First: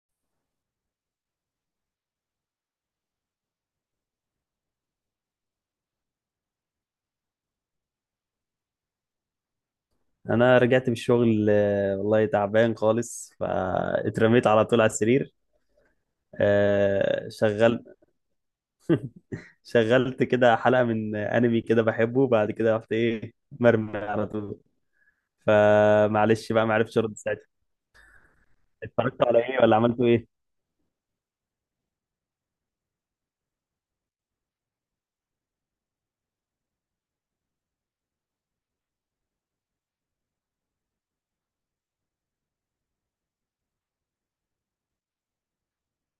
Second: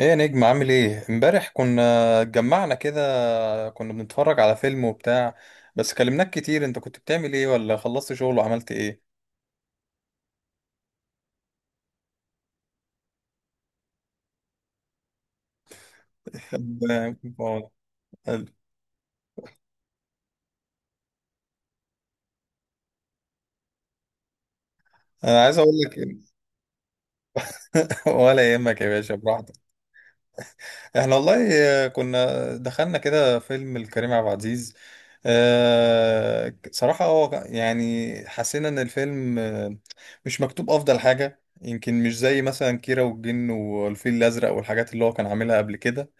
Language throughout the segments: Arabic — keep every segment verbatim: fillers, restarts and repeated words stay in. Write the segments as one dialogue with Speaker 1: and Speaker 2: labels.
Speaker 1: ايه يا نجم، عامل ايه؟ امبارح كنا اتجمعنا كده، كنا بنتفرج على فيلم وبتاع. بس كلمناك كتير، انت كنت بتعمل ايه؟ ولا خلصت شغل وعملت ايه؟
Speaker 2: انا رجعت من الشغل، آه، والله تعبان خالص، فاترميت على طول على السرير. آه،
Speaker 1: طب آه،
Speaker 2: شغل شغلت كده حلقة من انمي كده بحبه. بعد كده رحت ايه، مرمي على طول.
Speaker 1: انا عايز اقول لك.
Speaker 2: فمعلش بقى، ما عرفتش ارد ساعتها.
Speaker 1: ولا يهمك يا باشا،
Speaker 2: اتفرجت على ايه؟
Speaker 1: براحتك.
Speaker 2: ولا عملتوا ايه؟
Speaker 1: احنا والله آه، كنا دخلنا كده فيلم الكريم عبد العزيز. آه، صراحة هو يعني حسينا ان الفيلم آه، مش مكتوب افضل حاجة، يمكن مش زي مثلا كيرة والجن والفيل الازرق والحاجات اللي هو كان عاملها قبل كده.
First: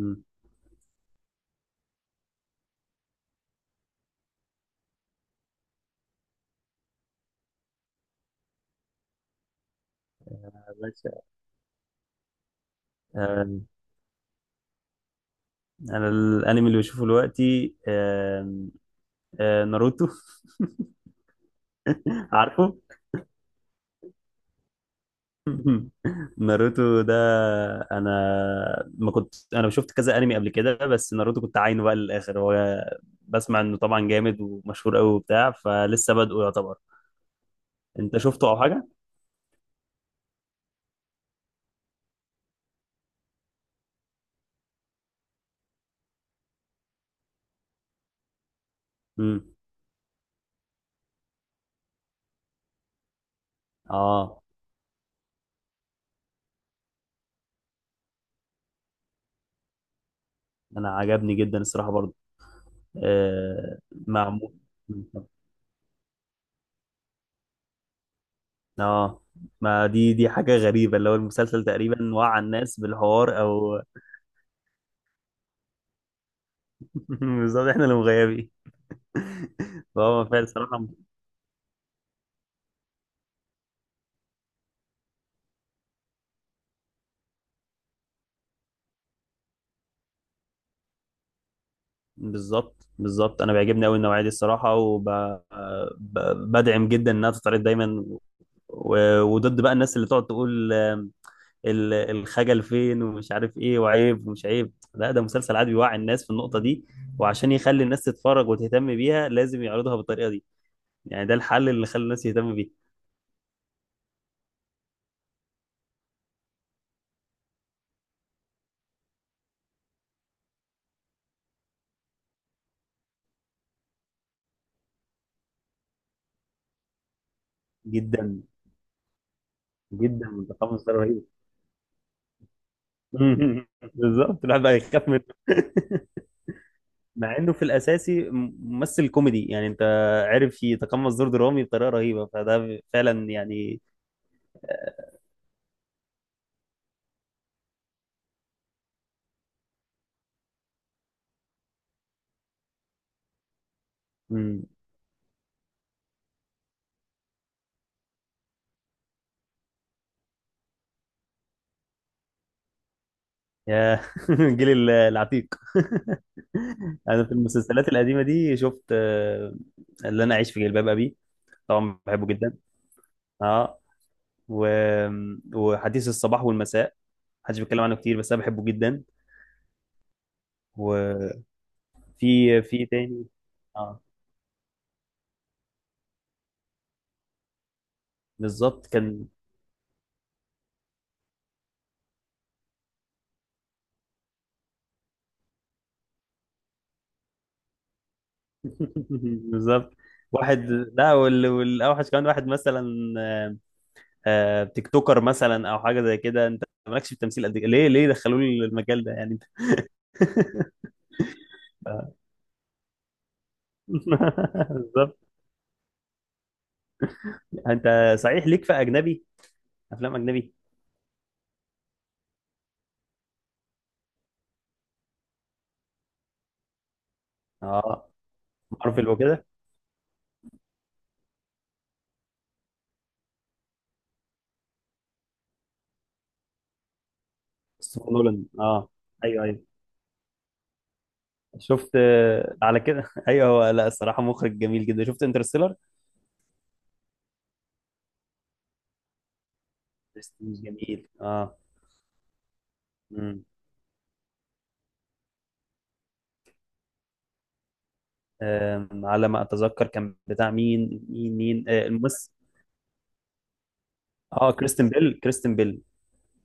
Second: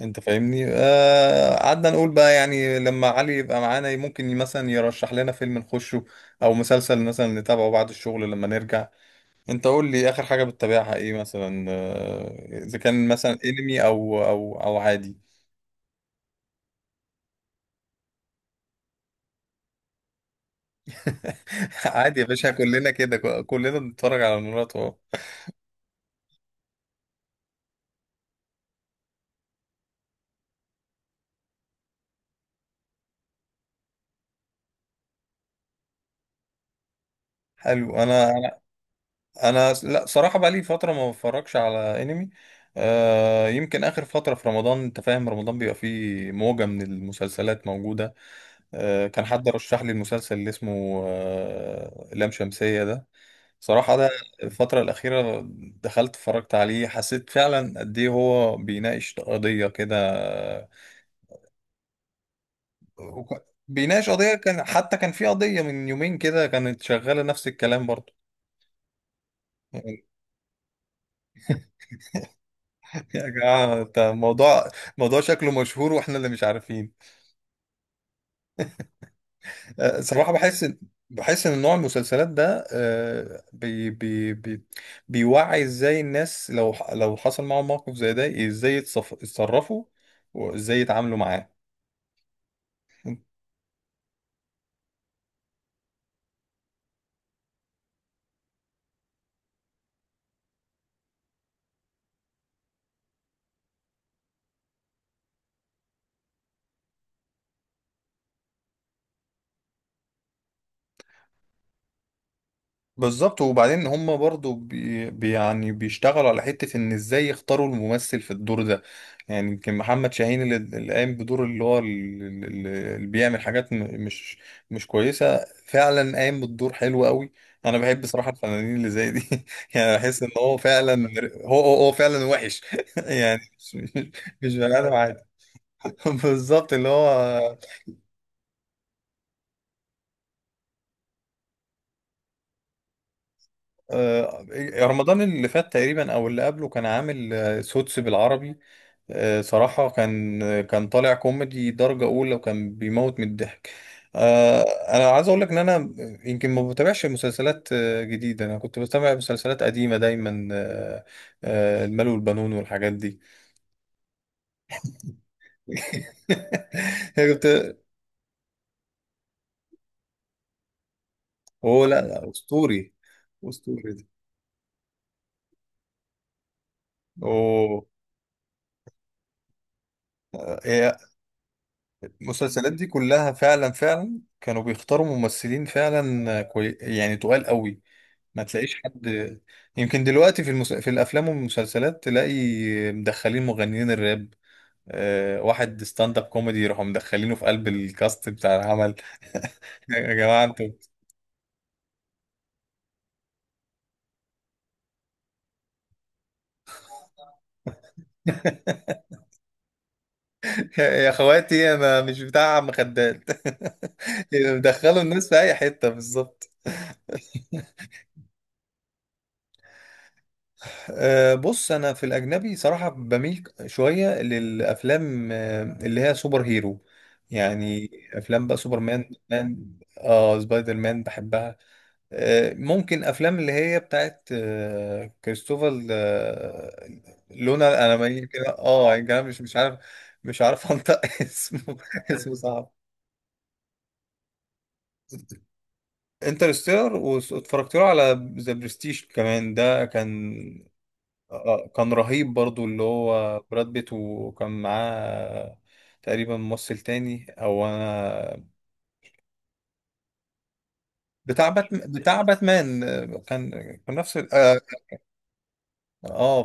Speaker 1: انت فاهمني؟ آه قعدنا نقول بقى يعني لما علي يبقى معانا ممكن مثلا يرشح لنا فيلم نخشه، او مسلسل مثلا نتابعه بعد الشغل لما نرجع. انت قول لي، اخر حاجة
Speaker 2: يا
Speaker 1: بتتابعها
Speaker 2: باشا.
Speaker 1: ايه مثلا؟ آه، اذا كان مثلا
Speaker 2: آه،
Speaker 1: انمي او او او عادي.
Speaker 2: انا الانمي اللي بشوفه دلوقتي، آه، آه، ناروتو.
Speaker 1: عادي يا باشا،
Speaker 2: عارفه.
Speaker 1: كلنا كده، ك- كلنا بنتفرج على مرات اهو.
Speaker 2: ناروتو ده، انا ما كنت انا شفت كذا انمي قبل كده، بس ناروتو كنت عاينه بقى للاخر. هو بسمع انه طبعا جامد ومشهور قوي وبتاع، فلسه بادئه يعتبر.
Speaker 1: حلو.
Speaker 2: انت
Speaker 1: انا
Speaker 2: شفته او حاجه؟
Speaker 1: انا أنا- س- لا صراحة بقى لي فترة ما بتفرجش على انمي. آه يمكن اخر فترة في رمضان، انت فاهم، رمضان بيبقى فيه موجة من المسلسلات موجودة. آه، كان
Speaker 2: امم.
Speaker 1: حد رشح لي المسلسل اللي اسمه آه، لام شمسية ده. صراحة ده
Speaker 2: اه،
Speaker 1: الفترة الأخيرة دخلت اتفرجت عليه، حسيت فعلا قد إيه هو بيناقش قضية كده. آه،
Speaker 2: انا عجبني جدا الصراحه برضه.
Speaker 1: وك-
Speaker 2: آه،
Speaker 1: بيناقش قضية،
Speaker 2: معمول.
Speaker 1: كان حتى كان في قضية من يومين كده كانت شغالة نفس الكلام برضه.
Speaker 2: اه، ما دي دي حاجه غريبه، اللي هو المسلسل تقريبا وعى الناس
Speaker 1: يا
Speaker 2: بالحوار او...
Speaker 1: جماعة، انت الموضوع، موضوع شكله مشهور واحنا اللي مش عارفين.
Speaker 2: بالظبط، احنا اللي مغيبين.
Speaker 1: آه،
Speaker 2: فهو
Speaker 1: صراحة
Speaker 2: فعلا
Speaker 1: بحس إن-
Speaker 2: صراحه.
Speaker 1: بحس ان نوع المسلسلات ده، آه، بي بي بي بيوعي ازاي الناس لو ح- لو حصل معاهم موقف زي ده، ازاي يتصف- يتصرفوا وازاي يتعاملوا معاه.
Speaker 2: بالظبط بالظبط، انا بيعجبني قوي النوعيه دي الصراحه، وبدعم جدا انها تتعرض دايما. و- وضد بقى الناس اللي تقعد تقول آم، ال- الخجل فين ومش عارف ايه، وعيب ومش عيب. لا، ده مسلسل عادي بيوعي الناس في النقطه دي، وعشان يخلي الناس تتفرج وتهتم بيها لازم يعرضها بالطريقه دي. يعني ده الحل اللي خلى الناس تهتم بيه.
Speaker 1: بالظبط. وبعدين هم برضو بي بي- يعني بيشتغلوا على حتة ان ازاي يختاروا الممثل في الدور ده. يعني يمكن محمد شاهين اللي اللي قايم بدور اللي هو ال- ال- ال- اللي بيعمل حاجات م- مش مش كويسة، فعلا قايم بالدور حلو قوي. انا بحب صراحة
Speaker 2: جدا
Speaker 1: الفنانين اللي زي دي. يعني بحس
Speaker 2: جدا،
Speaker 1: ان هو
Speaker 2: التقمص ده
Speaker 1: فعلا.
Speaker 2: رهيب.
Speaker 1: هو هو, هو فعلا وحش. يعني مش مش
Speaker 2: بالظبط،
Speaker 1: مش
Speaker 2: الواحد بقى
Speaker 1: بني ادم
Speaker 2: يخاف
Speaker 1: عادي.
Speaker 2: منه.
Speaker 1: بالظبط اللي
Speaker 2: مع انه
Speaker 1: هو.
Speaker 2: في الاساسي م- ممثل كوميدي، يعني انت عارف يتقمص دور درامي بطريقه رهيبه، فده فعلا يعني.
Speaker 1: آه،
Speaker 2: آه،
Speaker 1: رمضان اللي فات تقريبا او اللي قبله كان عامل آه، سوتس بالعربي. آه، صراحة كان آه، كان طالع كوميدي درجة أولى وكان بيموت من الضحك. آه،
Speaker 2: مم.
Speaker 1: أنا عايز أقول لك إن أنا يمكن ما بتابعش مسلسلات آه، جديدة. أنا كنت بتابع مسلسلات قديمة دايما. آه، آه، المال والبنون والحاجات دي.
Speaker 2: يا، الجيل ال- العتيق. انا في
Speaker 1: كنت.
Speaker 2: المسلسلات القديمه دي شفت آه، اللي انا عايش في جلباب ابي.
Speaker 1: هو
Speaker 2: طبعا
Speaker 1: لا
Speaker 2: بحبه
Speaker 1: لا،
Speaker 2: جدا.
Speaker 1: أسطوري.
Speaker 2: اه.
Speaker 1: أسطوري ده.
Speaker 2: و... وحديث الصباح والمساء، محدش بيتكلم
Speaker 1: أوه.
Speaker 2: عنه كتير بس انا بحبه جدا. وفي
Speaker 1: المسلسلات دي
Speaker 2: في تاني.
Speaker 1: كلها فعلا
Speaker 2: اه،
Speaker 1: فعلا كانوا بيختاروا ممثلين فعلا كوي... يعني تقال قوي. ما تلاقيش
Speaker 2: بالظبط كان.
Speaker 1: حد. يمكن دلوقتي في المس... في الافلام والمسلسلات تلاقي مدخلين مغنيين الراب، آه... واحد ستاند اب كوميدي يروحوا مدخلينه في قلب الكاست بتاع العمل.
Speaker 2: بالظبط،
Speaker 1: يا جماعة
Speaker 2: واحد.
Speaker 1: انتوا.
Speaker 2: لا وال... والاوحش كمان واحد مثلا، آه، آه، تيك توكر مثلا او حاجه زي كده. انت مالكش في التمثيل قد كده، ليه ليه دخلوا لي المجال ده يعني؟
Speaker 1: يا يا اخواتي انا مش بتاع عم خدات، مدخلوا
Speaker 2: بالظبط.
Speaker 1: الناس في اي حتة بالظبط.
Speaker 2: انت صحيح ليك في اجنبي افلام اجنبي؟
Speaker 1: أه، بص، انا في الاجنبي صراحه بميل شويه للافلام أه، اللي هي سوبر هيرو. يعني
Speaker 2: اه،
Speaker 1: افلام بقى سوبر
Speaker 2: مارفل
Speaker 1: مان
Speaker 2: وكده.
Speaker 1: مان اه سبايدر مان بحبها. أه ممكن افلام اللي هي بتاعت أه كريستوفر أه لونا. انا
Speaker 2: كريستوفر
Speaker 1: ما
Speaker 2: نولان،
Speaker 1: كده،
Speaker 2: اه،
Speaker 1: اه يعني أنا مش
Speaker 2: ايوه
Speaker 1: مش
Speaker 2: ايوه.
Speaker 1: عارف، مش عارف انطق اسمه.
Speaker 2: شفت
Speaker 1: اسمه
Speaker 2: آه،
Speaker 1: صعب.
Speaker 2: على كده، ايوه، هو لا الصراحه مخرج جميل جدا. شفت انترستيلر.
Speaker 1: انترستيلر، واتفرجت له على ذا برستيج كمان ده كان
Speaker 2: برستيج جميل،
Speaker 1: آه،
Speaker 2: اه.
Speaker 1: آه، كان رهيب برضو اللي هو
Speaker 2: مم.
Speaker 1: براد بيت، وكان معاه تقريبا ممثل تاني، او انا.
Speaker 2: آم، على ما اتذكر كان بتاع مين مين
Speaker 1: بتاع
Speaker 2: مين آه،
Speaker 1: باتمان بتاع
Speaker 2: الممثل.
Speaker 1: باتمان آه، كان كان نفس ال-
Speaker 2: اه،
Speaker 1: اه
Speaker 2: كريستن بيل، كريستن بيل،
Speaker 1: آه،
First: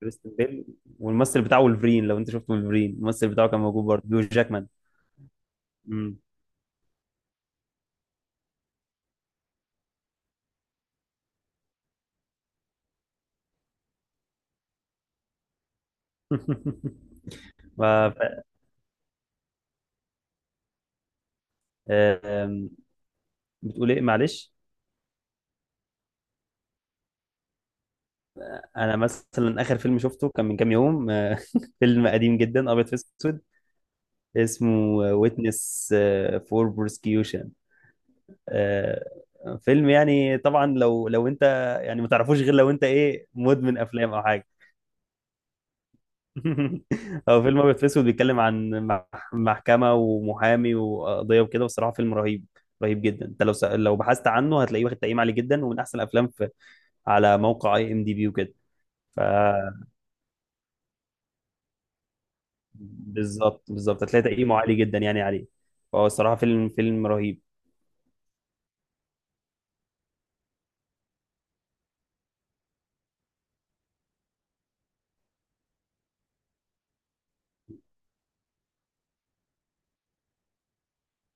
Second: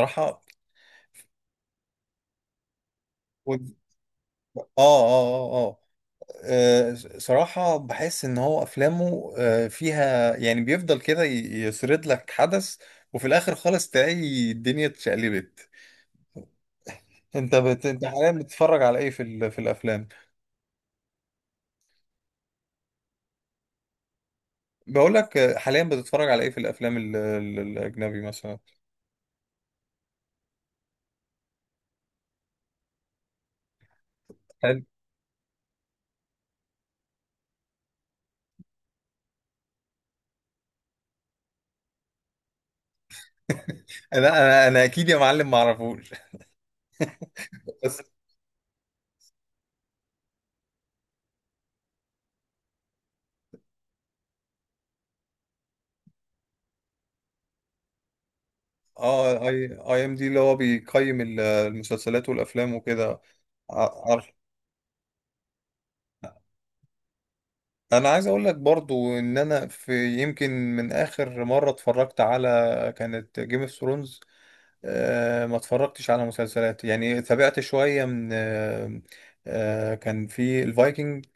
Speaker 2: كريستن بيل. والممثل بتاعه ولفرين، لو انت شفت ولفرين، الممثل بتاعه
Speaker 1: و- اه
Speaker 2: كان موجود برضه، بيو
Speaker 1: اه
Speaker 2: جاكمان.
Speaker 1: اه اه
Speaker 2: مم.
Speaker 1: آه، صراحة بحس ان هو افلامه آه، فيها، يعني بيفضل كده ي- يسرد لك حدث، وفي الاخر خالص تلاقي الدنيا اتشقلبت. انت
Speaker 2: ف...
Speaker 1: بت... انت حاليا
Speaker 2: ف-
Speaker 1: بتتفرج على ايه في ال... في الافلام؟
Speaker 2: آم، بتقول ايه؟ معلش.
Speaker 1: بقول لك، حاليا بتتفرج على ايه في الافلام ال- ال- الاجنبي مثلا؟
Speaker 2: انا مثلا اخر فيلم شفته كان من كام يوم، آه، فيلم قديم جدا ابيض في اسود اسمه
Speaker 1: حلو.
Speaker 2: ويتنس فور بروسكيوشن. فيلم يعني طبعا، لو لو انت يعني ما تعرفوش غير لو انت ايه، مدمن افلام او
Speaker 1: انا
Speaker 2: حاجه.
Speaker 1: انا انا اكيد يا معلم ما اعرفوش،
Speaker 2: هو فيلم ابيض في
Speaker 1: بس.
Speaker 2: اسود بيتكلم عن مح- محكمه ومحامي وقضيه وكده، والصراحه فيلم رهيب. رهيب جدا. انت لو س... لو بحثت عنه هتلاقيه واخد تقييم عالي جدا، ومن احسن الافلام في... على موقع اي ام دي بي وكده. ف
Speaker 1: اه اي اي ام دي اللي هو بيقيم ال- المسلسلات والافلام وكده.
Speaker 2: بالظبط بالظبط،
Speaker 1: ع-
Speaker 2: هتلاقي
Speaker 1: عارف.
Speaker 2: تقييمه عالي جدا يعني عليه. فهو الصراحه فيلم فيلم رهيب.
Speaker 1: انا عايز اقول لك برضو ان انا، في يمكن، من اخر مره اتفرجت على، كانت جيم اوف ثرونز. ما اتفرجتش على مسلسلات يعني، تابعت شويه من آه، آه، كان في الفايكنج.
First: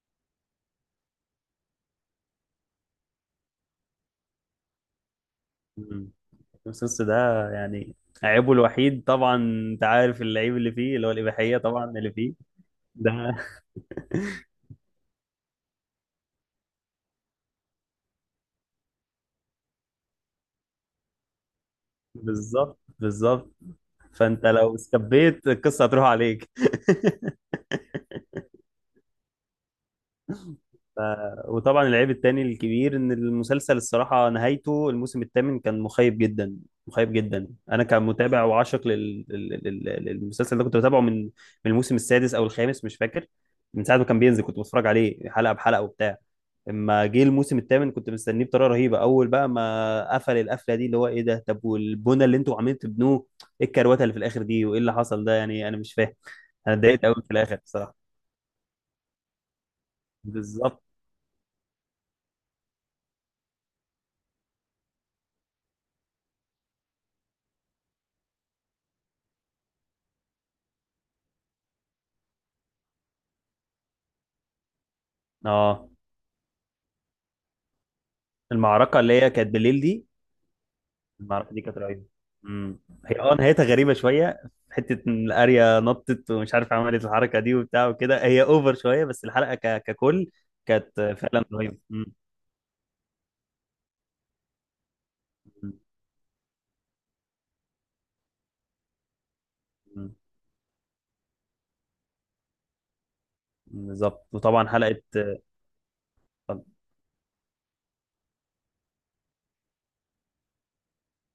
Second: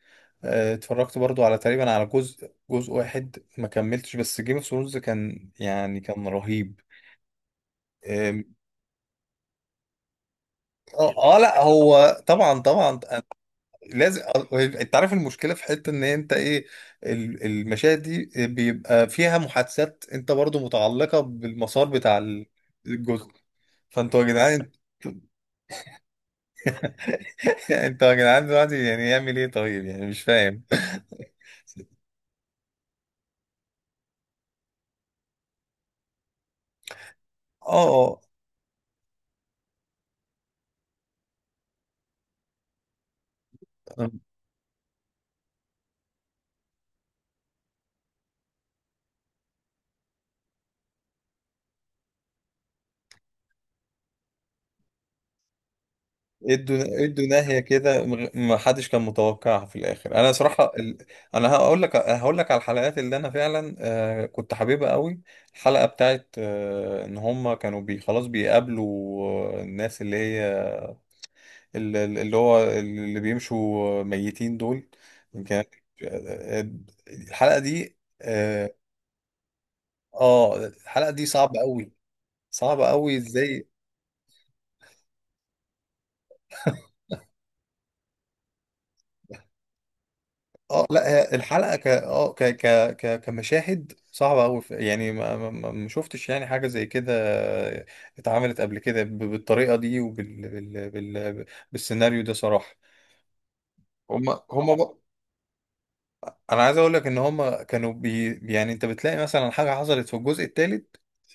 Speaker 1: آه، اتفرجت برضو على، تقريبا على جزء، جزء واحد ما كملتش. بس جيم اوف ثرونز كان، يعني
Speaker 2: مم.
Speaker 1: كان رهيب.
Speaker 2: السوس ده، يعني
Speaker 1: آم،
Speaker 2: عيبه الوحيد طبعا. انت عارف العيب اللي فيه، اللي هو
Speaker 1: اه. آه،
Speaker 2: الاباحيه
Speaker 1: لا
Speaker 2: طبعا اللي
Speaker 1: هو
Speaker 2: فيه
Speaker 1: طبعا طبعا.
Speaker 2: ده.
Speaker 1: آه، لازم. آه، انت عارف المشكله في حته ان انت ايه؟ ال- المشاهد دي بيبقى فيها محادثات انت برضو متعلقه بالمسار بتاع ال-
Speaker 2: بالظبط
Speaker 1: الجزء.
Speaker 2: بالظبط،
Speaker 1: فانتوا يا
Speaker 2: فانت
Speaker 1: جدعان.
Speaker 2: لو استبيت القصه هتروح عليك.
Speaker 1: انتوا يا جدعان دلوقتي يعني يعمل ايه طيب؟ يعني مش فاهم.
Speaker 2: ف- وطبعا العيب التاني الكبير، ان المسلسل الصراحه نهايته الموسم الثامن كان مخيب جدا. مخيب جدا. انا
Speaker 1: اه،
Speaker 2: كمتابع وعاشق لل- لل- لل- للمسلسل ده، كنت بتابعه من من الموسم السادس او الخامس، مش فاكر. من ساعه ما كان بينزل كنت بتفرج عليه حلقه بحلقه وبتاع. اما جه الموسم الثامن، كنت مستنيه بطريقه رهيبه. اول بقى ما قفل القفله دي اللي هو ايه ده، طب والبنى اللي انتوا عاملين تبنوه، ايه الكروته اللي في الاخر دي، وايه اللي حصل ده يعني، انا مش فاهم. انا
Speaker 1: ادوا
Speaker 2: اتضايقت قوي
Speaker 1: ادوا
Speaker 2: في الاخر
Speaker 1: ناهية كده،
Speaker 2: بصراحه.
Speaker 1: مغ- ما حدش كان متوقعها في الاخر. انا صراحة
Speaker 2: بالظبط.
Speaker 1: ال... انا هقول لك هقول لك على الحلقات اللي انا فعلا آه كنت حاببها قوي. الحلقة بتاعت آه ان هم كانوا بي خلاص بيقابلوا آه، الناس اللي هي ال- ال- اللي هو اللي بيمشوا ميتين دول. كان
Speaker 2: اه،
Speaker 1: آه، الحلقة دي اه
Speaker 2: المعركة اللي هي كانت بالليل دي،
Speaker 1: آه، الحلقة دي
Speaker 2: المعركة
Speaker 1: صعبة
Speaker 2: دي كانت
Speaker 1: قوي.
Speaker 2: رهيبة. امم.
Speaker 1: صعبة قوي
Speaker 2: هي اه نهايتها
Speaker 1: ازاي؟
Speaker 2: غريبة شوية. حتة ان الاريا نطت ومش عارف عملت الحركة دي وبتاع وكده، هي اوفر شوية، بس الحلقة ك... ككل
Speaker 1: اه،
Speaker 2: كانت
Speaker 1: لا هي
Speaker 2: فعلا
Speaker 1: الحلقه
Speaker 2: رهيبة.
Speaker 1: ك
Speaker 2: امم،
Speaker 1: اه ك ك ك كمشاهد صعبه قوي، يعني ما ما ما
Speaker 2: امم،
Speaker 1: ما شفتش يعني حاجه زي كده اتعملت قبل كده ب- بالطريقه دي
Speaker 2: امم.
Speaker 1: وبال بال بال بالسيناريو ده صراحه. هم
Speaker 2: بالظبط. وطبعا
Speaker 1: هم بقى،
Speaker 2: حلقة.
Speaker 1: انا عايز اقول لك ان هم كانوا بي يعني انت بتلاقي مثلا حاجه حصلت في الجزء الثالث،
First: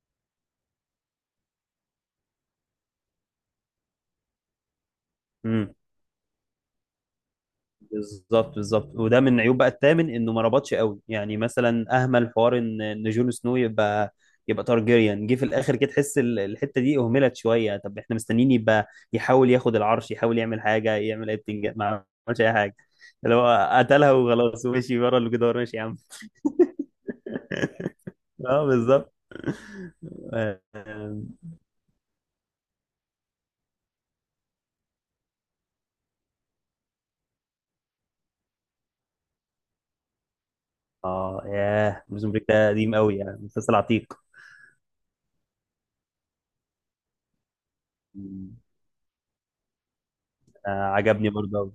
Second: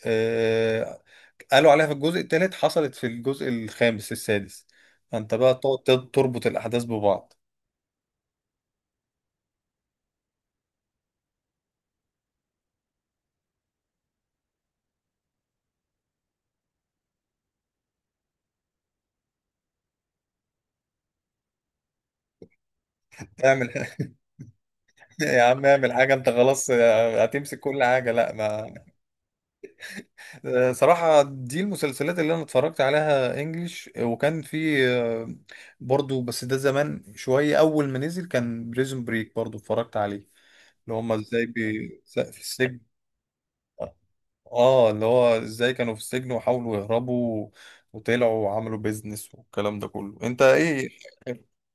Speaker 1: آه قالوا عليها في الجزء الثالث حصلت في الجزء الخامس السادس، فانت بقى
Speaker 2: امم.
Speaker 1: تقعد تربط الاحداث ببعض.
Speaker 2: بالظبط بالظبط، وده من عيوب بقى الثامن انه ما ربطش قوي. يعني مثلا اهمل حوار ان ان جون سنو يبقى يبقى تارجيريان، جه في الاخر كده تحس ال- الحته دي اهملت شويه. طب احنا مستنيين يبقى يحاول ياخد العرش، يحاول يعمل حاجه، يعمل اي بتنج، ما عملش اي حاجه، اللي
Speaker 1: تعمل.
Speaker 2: هو قتلها وخلاص ومشي ورا
Speaker 1: يا
Speaker 2: الجدار،
Speaker 1: عم
Speaker 2: ماشي يا
Speaker 1: اعمل
Speaker 2: عم.
Speaker 1: حاجة، انت خلاص. آه، هتمسك كل حاجة لا
Speaker 2: اه،
Speaker 1: ما.
Speaker 2: بالظبط.
Speaker 1: آه، صراحة دي المسلسلات اللي انا اتفرجت عليها انجليش، وكان في آه، برضو بس ده زمان شوية، اول ما نزل كان بريزون بريك برضو اتفرجت عليه، اللي هما
Speaker 2: اه
Speaker 1: ازاي بي...
Speaker 2: ياه،
Speaker 1: س-
Speaker 2: بريزون
Speaker 1: في
Speaker 2: بريك ده
Speaker 1: السجن.
Speaker 2: قديم قوي، يعني مسلسل عتيق.
Speaker 1: اه، اللي هو ازاي كانوا في السجن وحاولوا يهربوا، وطلعوا وعملوا بيزنس والكلام ده كله، انت ايه؟
Speaker 2: آه، عجبني
Speaker 1: اخر
Speaker 2: برضه.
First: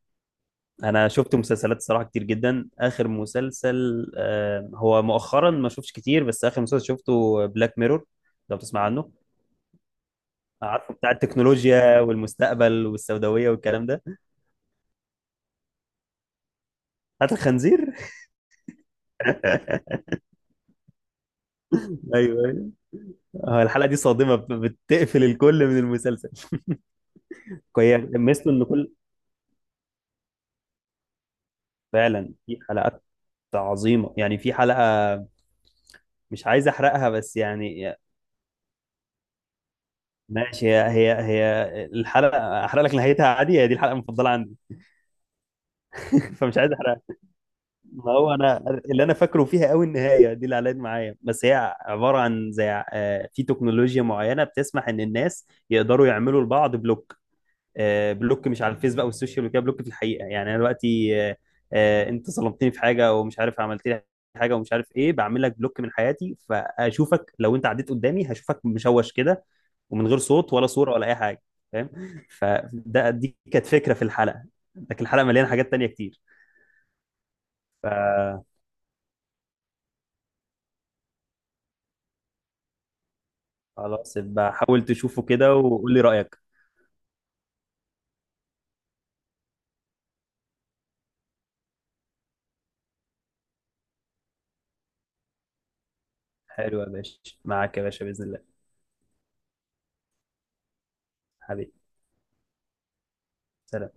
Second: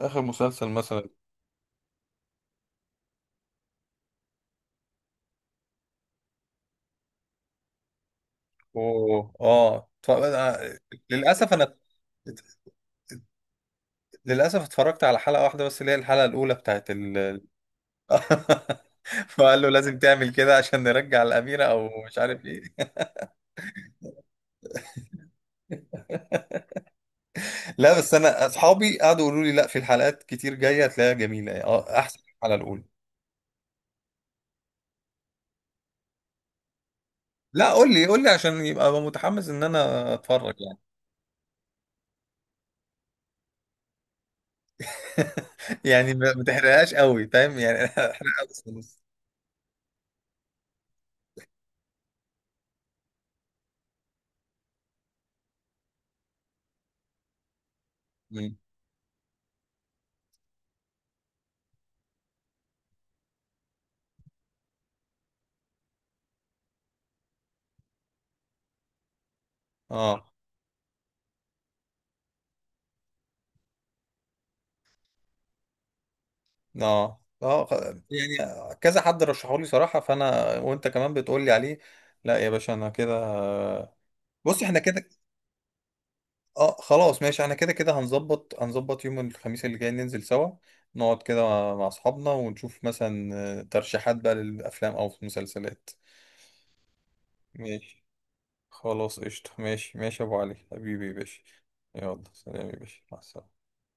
Speaker 1: آخر مسلسل مثلا.
Speaker 2: انا شفت مسلسلات الصراحه كتير جدا. اخر مسلسل، آه، هو مؤخرا ما شفتش كتير، بس اخر مسلسل شفته بلاك ميرور، لو بتسمع عنه.
Speaker 1: اوه، اه اتف- آه،
Speaker 2: عارفه، بتاع
Speaker 1: للاسف انا
Speaker 2: التكنولوجيا والمستقبل والسوداويه والكلام ده.
Speaker 1: للأسف اتفرجت على حلقة واحدة بس اللي هي الحلقة الأولى بتاعت
Speaker 2: هات
Speaker 1: ال
Speaker 2: الخنزير.
Speaker 1: فقال له لازم تعمل كده عشان نرجع الأميرة، أو مش
Speaker 2: ايوه،
Speaker 1: عارف إيه.
Speaker 2: ايوه. آه، الحلقه دي صادمه، بت- بتقفل الكل من المسلسل.
Speaker 1: لا
Speaker 2: هي
Speaker 1: بس أنا
Speaker 2: ميزته ان كل
Speaker 1: أصحابي قعدوا يقولوا لي لا، في الحلقات كتير جاية هتلاقيها جميلة يعني، أه أحسن من
Speaker 2: فعلا
Speaker 1: الحلقة
Speaker 2: في
Speaker 1: الأولى.
Speaker 2: حلقات عظيمه، يعني في حلقه مش عايز احرقها بس
Speaker 1: لا، قول
Speaker 2: يعني.
Speaker 1: لي قول لي عشان يبقى أبقى متحمس إن أنا أتفرج
Speaker 2: ماشي،
Speaker 1: يعني.
Speaker 2: هي هي هي الحلقه احرق لك نهايتها عادي، هي دي الحلقه المفضله عندي.
Speaker 1: يعني ما ما
Speaker 2: فمش عايز
Speaker 1: تحرقهاش
Speaker 2: احرقها.
Speaker 1: قوي، فاهم يعني.
Speaker 2: ما هو
Speaker 1: احرقها بس
Speaker 2: انا
Speaker 1: نص.
Speaker 2: اللي انا فاكره فيها قوي النهايه دي اللي علقت معايا. بس هي عباره عن زي، آه، في تكنولوجيا معينه بتسمح ان الناس يقدروا يعملوا لبعض بلوك. آه، بلوك
Speaker 1: مم.
Speaker 2: مش على الفيسبوك او السوشيال ميديا، بلوك في الحقيقه، يعني انا دلوقتي آه، آه، انت ظلمتني في حاجه او مش عارف عملت لي حاجه ومش عارف ايه، بعمل لك بلوك من حياتي، فاشوفك لو انت عديت قدامي هشوفك مشوش كده، ومن غير
Speaker 1: أه
Speaker 2: صوت ولا صوره ولا اي حاجه. فاهم. فده دي كانت فكره في الحلقه، لكن الحلقه مليانه حاجات تانيه كتير.
Speaker 1: أه اه خ-
Speaker 2: ف
Speaker 1: يعني كذا حد رشحولي صراحة، فانا وانت كمان بتقولي عليه. لا يا باشا انا كده،
Speaker 2: خلاص، يبقى
Speaker 1: بص احنا
Speaker 2: حاول
Speaker 1: كده.
Speaker 2: تشوفه كده وقول لي رأيك.
Speaker 1: اه، خلاص ماشي، احنا كده كده هنظبط هنظبط يوم الخميس اللي جاي ننزل سوا، نقعد كده مع مع اصحابنا ونشوف مثلا آه، ترشيحات بقى للافلام او مسلسلات.
Speaker 2: حلو يا باشا، معاك يا
Speaker 1: ماشي.
Speaker 2: باشا، بإذن الله.
Speaker 1: خلاص قشطة، ماشي ماشي يا ابو علي، حبيبي يا باشا.
Speaker 2: حبيبي،
Speaker 1: يلا سلام يا باشا، مع السلامة.
Speaker 2: سلام.